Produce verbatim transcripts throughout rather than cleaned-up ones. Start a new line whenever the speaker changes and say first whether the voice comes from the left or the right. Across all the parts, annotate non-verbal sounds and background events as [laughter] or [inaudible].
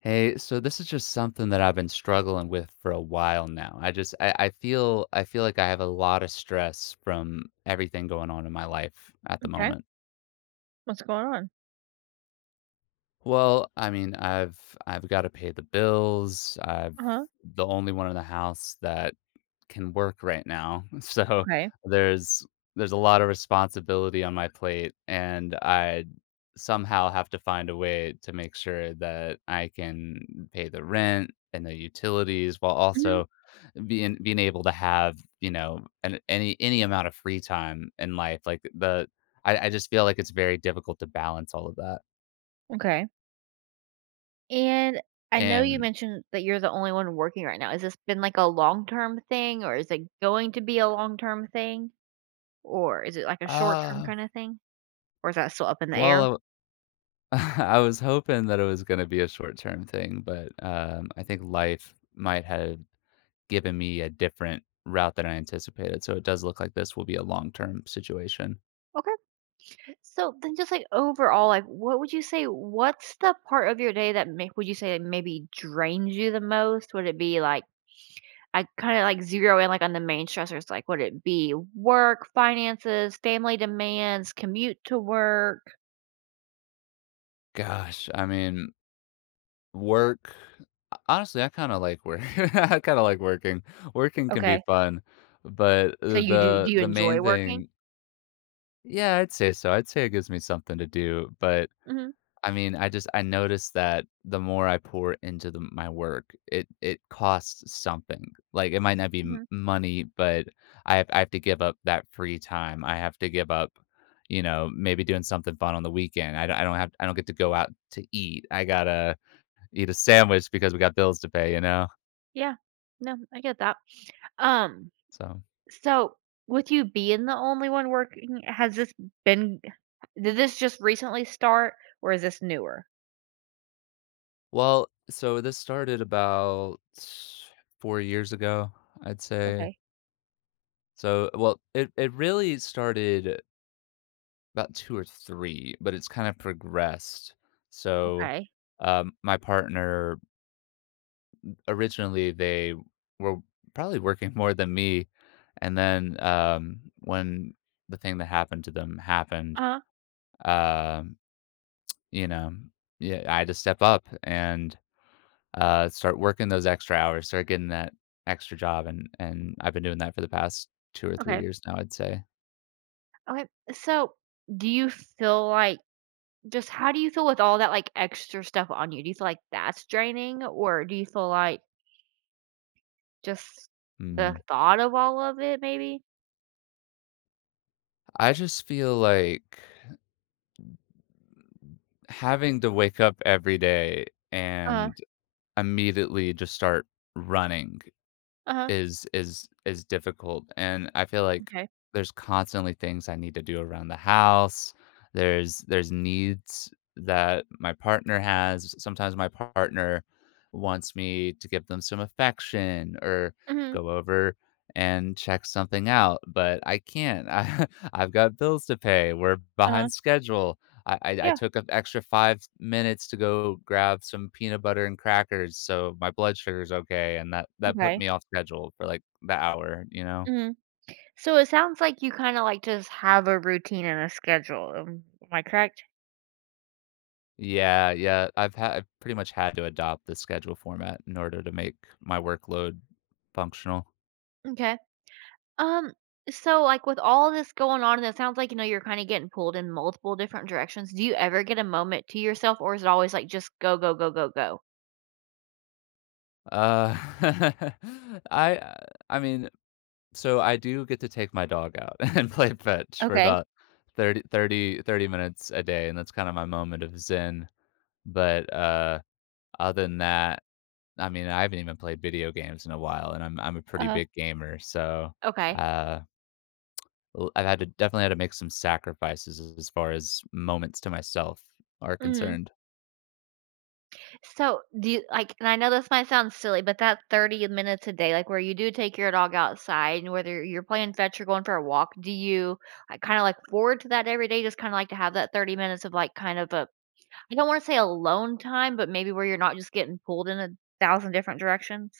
left: Hey, so this is just something that I've been struggling with for a while now. I just I, I feel I feel like I have a lot of stress from everything going on in my life at the
right: Okay.
left: moment.
right: What's going on?
left: Well, I mean, I've I've got to pay the bills. I've
right: Uh-huh.
left: the only one in the house that can work right now. [laughs] So
right: Okay.
left: there's there's a lot of responsibility on my plate and I somehow have to find a way to make sure that I can pay the rent and the utilities while
right: Mhm.
left: also being being able to have, you know, an any any amount of free time in life, like, the I I just feel like it's very difficult to balance all of that,
right: Okay. And I know you
left: and,
right: mentioned that you're the only one working right now. Has this been like a long-term thing, or is it going to be a long-term thing? Or is it like a short-term
left: uh,
right: kind of thing? Or is that still up in the
left: well,
right: air?
left: I [laughs] I was hoping that it was gonna be a short-term thing, but, um, I think life might have given me a different route than I anticipated, so it does look like this will be a long-term situation.
right: Okay. So then just like overall, like what would you say what's the part of your day that make would you say, like, maybe drains you the most? Would it be like I kinda, like, zero in, like, on the main stressors, like, would it be work, finances, family demands, commute to work?
left: Gosh, I mean, Work uh, honestly, I kinda like work. [laughs] I kinda like working. Working can be
right: Okay.
left: fun, but
right: So
left: uh,
right: you do do
left: the
right: you
left: the main
right: enjoy working?
left: thing. Yeah, I'd say so. I'd say it gives me something to do, but,
right: Mhm,
left: I mean, I just I noticed that the more I pour into the my work, it it costs something. Like, it might not be m
right: mhm.
left: money, but I have I have to give up that free time. I have to give up, you know, maybe doing something fun on the weekend. I don't I don't have I don't get to go out to eat. I gotta eat a sandwich because we got bills to pay, you know?
right: Yeah. No, I get that. Um,
left: So
right: so with you being the only one working, has this been did this just recently start, or is this newer?
left: Well, so this started about four years ago, I'd say.
right: Okay,
left: So, well, it it really started about two or three, but it's kind of progressed. So,
right: okay.
left: um, my partner, originally, they were probably working [laughs] more than me, and then, um, when the thing that happened to them happened,
right: uh
left: um, you know, yeah, I had to step up and uh, start working those extra hours, start getting that extra job, and and I've been doing that for the past two or three
right: okay.
left: years now, I'd say.
right: Okay, so do you feel like just how do you feel with all that, like, extra stuff on you? Do you feel like that's draining, or do you feel like just the
left: Hmm,
right: thought of all of it maybe?
left: I just feel like having to wake up every day
right: Uh-huh,
left: and immediately just start running
right: uh-huh.
left: Is is is difficult, and I feel like
right: Okay.
left: there's constantly things I need to do around the house. There's there's needs that my partner has. Sometimes my partner wants me to give them some affection or
right: Mhm.
left: go over and check something out, but I can't. [laughs] I I've got bills to pay. We're
right: Uh-huh.
left: behind schedule. I I I
right: Yeah,
left: took an extra five minutes to go grab some peanut butter and crackers so my blood sugar's okay, and that that put
right: okay.
left: me off schedule for, like, the hour, you know?
right: Mhm. So it sounds like you kinda, like, just have a routine and a schedule, am am I correct?
left: Yeah, yeah, I've had I've pretty much had to adopt the schedule format in order to make my workload functional.
right: Okay. Um, so, like, with all this going on, and it sounds like, you know, you're kinda getting pulled in multiple different directions, do you ever get a moment to yourself, or is it always, like, just go, go, go, go, go?
left: Uh, [laughs] I, uh I mean, so I do get to take my dog out [laughs] and play fetch for
right: Okay.
left: about thirty thirty thirty minutes a day, and that's kinda my moment of zen, but, uh, other than that I mean, I haven't even played video games in a while, and I'm I'm a pretty
right: Uh-huh.
left: big gamer, so,
right: Okay.
left: uh, l I've had to definitely had to make some sacrifices as as far as moments to myself are
right: Mhm.
left: concerned.
right: So, do you like and I know this might sound silly, but that thirty minutes a day, like, where you do take your dog outside and whether you're playing fetch or going for a walk, do you, like, kinda like forward to that every day? Just kinda like to have that thirty minutes of, like, kind of a I don't wanna say alone time, but maybe where you're not just getting pulled in a thousand different directions?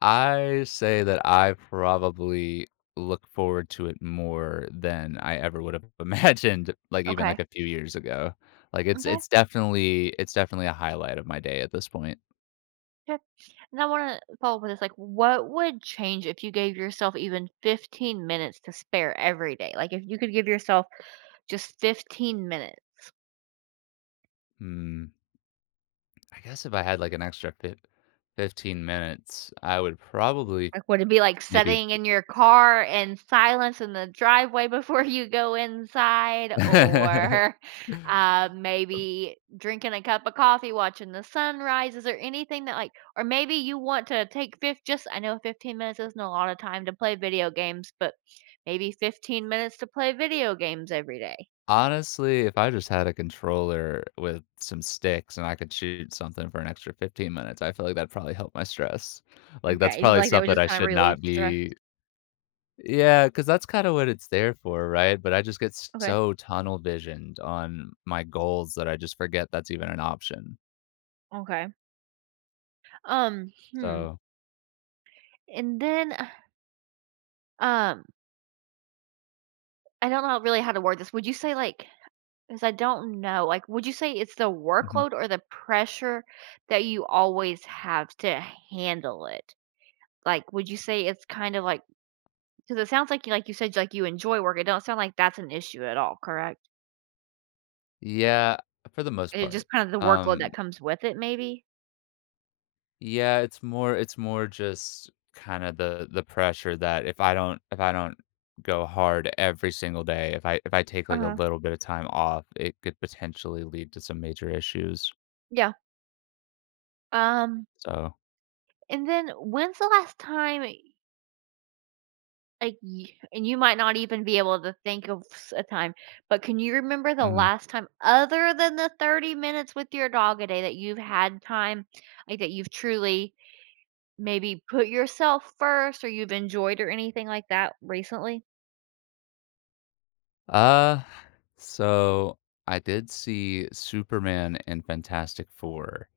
left: I say that I probably look forward to it more than I ever would have [laughs] imagined, like, even, like,
right: Okay.
left: a few years ago. Like, it's
right: Okay.
left: it's definitely it's definitely a highlight of my day at this point.
right: Okay. And I wanna follow up with this, like, what would change if you gave yourself even fifteen minutes to spare every day? Like, if you could give yourself just fifteen minutes.
left: Mm, I guess if I had, like, an extra fif fifteen minutes, I would probably
right: Like, would it be like
left: maybe.
right: sitting in your car in silence in the driveway [laughs] before you go inside, or
left: [laughs]
right: [laughs] uh, maybe drinking a cup of coffee, watching the sunrise? Is there anything that like, or maybe you want to take fifth? Just I know fifteen minutes isn't a lot of time to play video games, but maybe fifteen minutes to play video games every day.
left: Honestly, if I just had a controller with some sticks and I could shoot something for an extra fifteen minutes, I feel like that'd probably help my stress. Like, that's
right: Okay, you
left: probably
right: like that would
left: something
right: just
left: I
right: kind of
left: should
right: relieve
left: not
right: stress.
left: be. Yeah, because that's kinda what it's there for, right? But I just get s
right: Okay,
left: so tunnel visioned on my goals that I just forget that's even an option.
right: okay. Um, hmm.
left: So
right: And then, uh, um, I don't know really how to word this. Would you say like 'cause I don't know, like, would you say it's the
left: Mhm.
right: workload or the pressure that you always have to handle it? Like, would you say it's kind of like? Cause it sounds like you like you said, like, you enjoy work, it don't sound like that's an issue at all, correct?
left: Yeah, for the most
right: It's just
left: part.
right: kind of the workload
left: Um
right: that comes with it maybe?
left: Yeah, it's more it's more just kinda the the pressure that if I don't if I don't go hard every single day, if I if I take, like, a
right: Uh-huh.
left: little bit of time off, it could potentially lead to some major issues.
right: Yeah. Um,
left: So
right: and then when's the last time Like, y and you might not even be able to think of s a time, but can you remember the
left: Mhm.
right: last time other than the thirty minutes with your dog a day that you've had time, like, that you've truly maybe put yourself first, or you've enjoyed or anything like that recently?
left: Uh, so I did see Superman and Fantastic Four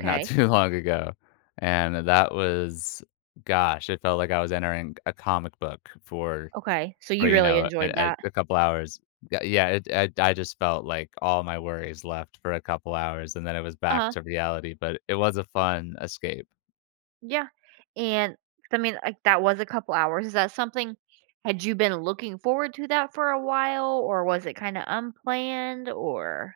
left: not too [laughs] long ago, and that was gosh, it felt like I was entering a comic book for
right: Okay. So
left: For,
right: you
left: you
right: really
left: know, a
right: enjoyed
left: a
right: that.
left: a couple hours. Yeah yeah, it I I just felt like all my worries left for a couple hours, and then it was back
right: Uh-huh.
left: to reality, but it was a fun escape.
right: Yeah. And, I mean, like, that was a couple hours. Is that something had you been looking forward to that for a while, or was it kinda unplanned, or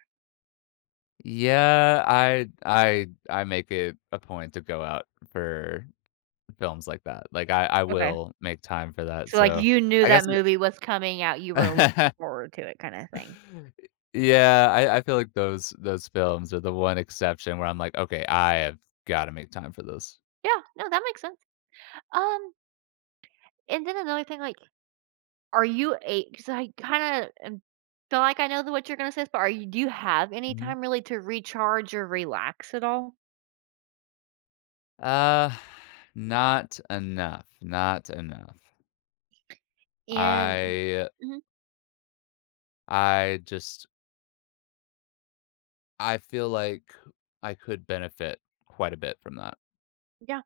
left: Yeah, I I I make it a point to go out for films like that. Like, I I
right: okay.
left: will make time for that,
right: So, like,
left: so
right: you knew
left: I
right: that
left: guess it.
right: movie was coming out, you were looking
left: [laughs]
right: forward to it kinda thing.
left: Yeah, I I feel like those those films are the one exception where I'm like, "Okay, I have gotta make time for this."
right: Yeah, no, that makes sense. Um, and then another thing, like, are you a? Because I kinda feel like I know the what you're gonna say, but are you do you have any
left: Mhm.
right: time really to recharge or relax at all?
left: Uh, not enough, not enough.
right: And
left: I
right: mhm,
left: I just I feel like I could benefit quite a bit from that.
right: yeah.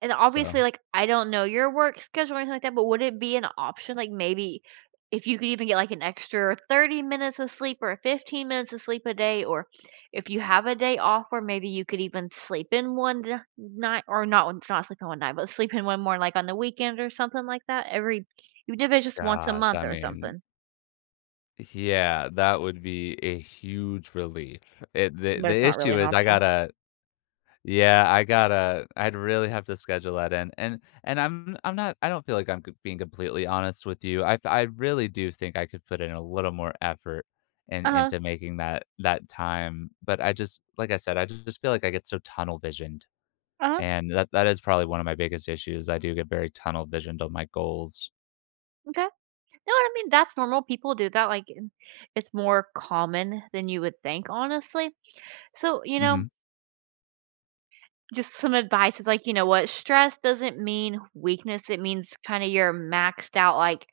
right: And
left: So,
right: obviously, like, I don't know your work schedule or anything like that, but would it be an option, like, maybe if you could even get, like, an extra thirty minutes of sleep or fifteen minutes of sleep a day, or if you have a day off, or maybe you could even sleep in one d night, or not one not sleep in one night, but sleep in one more, like, on the weekend or something like that every you if it just once a
left: gosh,
right: month
left: I
right: or
left: mean,
right: something,
left: yeah, that would be a huge relief. It, the
right: but it's
left: the
right: not really
left: issue
right: an
left: is I
right: option.
left: gotta. Yeah, I gotta I'd really have to schedule that in, and and I'm I'm not I don't feel like I'm g being completely honest with you, I I really do think I could put in a little more effort in
right: Uh-huh,
left: into making that that time, but I just like I said, I just just feel like I get so tunnel visioned,
right: uh-huh,
left: and that that is probably one of my biggest issues, I do get very tunnel visioned on my goals.
right: okay. No, I mean, that's normal, people do that, like, it's more common than you would think, honestly. So, you know,
left: Mhm.
right: just some advice is like, you know what? Stress doesn't mean weakness. It means kind of you're maxed out, like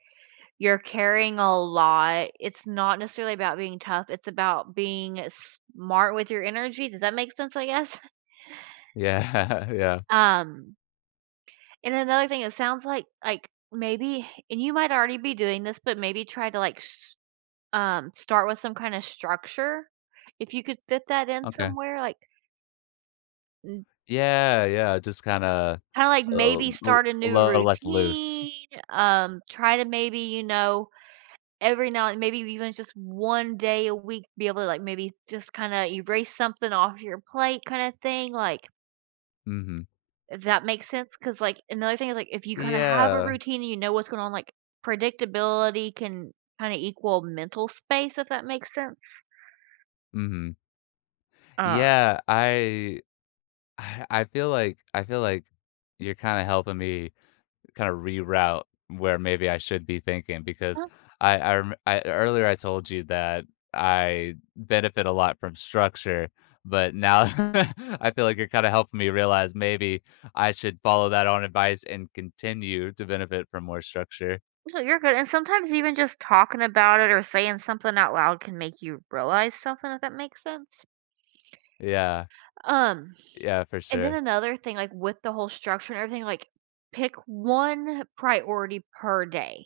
right: you're carrying a lot. It's not necessarily about being tough. It's about being smart with your energy. Does that make sense, I guess? [laughs]
left: Yeah, [laughs] yeah.
right: Um, and another thing, it sounds like like maybe and you might already be doing this, but maybe try to like s- um start with some kind of structure. If you could fit that in
left: Okay.
right: somewhere, like
left: Yeah, yeah, just kinda
right: kinda like
left: a l
right: maybe
left: l
right: start a
left: a
right: new
left: little less loose.
right: routine, um, try to maybe, you know, every now and maybe even just one day a week be able to, like, maybe just kinda erase something off your plate kinda thing, like,
left: Mhm.
right: does that make sense? Because like, another thing is, like, if you kinda have a
left: Yeah.
right: routine and you know what's going on, like, predictability can kinda equal mental space, if that makes sense.
left: Mhm.
right: Uh,
left: Yeah, I I I feel like I feel like you're kinda helping me kinda reroute where maybe I should be thinking because
right: no,
left: I I rem I earlier I told you that I benefit a lot from structure, but now [laughs] I feel like you're kinda helping me realize maybe I should follow that on advice and continue to benefit from more structure.
right: no, you're good, and sometimes even just talking about it or saying something out loud can make you realize something, if that makes sense.
left: Yeah.
right: Um,
left: Yeah, for
right: and then
left: sure.
right: another thing, like, with the whole structure and everything, like, pick one priority per day.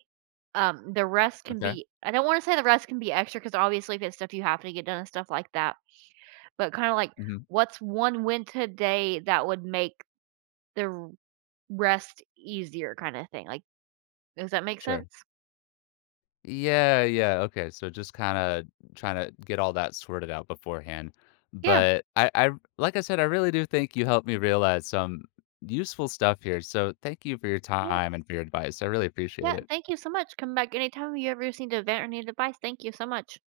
right: Um, the rest can
left: Okay.
right: be I don't wanna say the rest can be extra, because obviously if it's stuff you have to get done and stuff like that, but kinda like,
left: Mhm.
right: what's one win today that would make the r rest easier kinda thing, like, does that make
left: Sure.
right: sense?
left: Yeah, yeah, okay, so just kinda trying to get all that sorted out beforehand,
right: Yeah,
left: but I I like I said, I really do think you helped me realize some useful stuff here, so thank you for your
right: yeah,
left: time and for your advice, I really appreciate
right: yeah,
left: it.
right: thank you so much, come back anytime you ever just need to vent or need advice, thank you so much.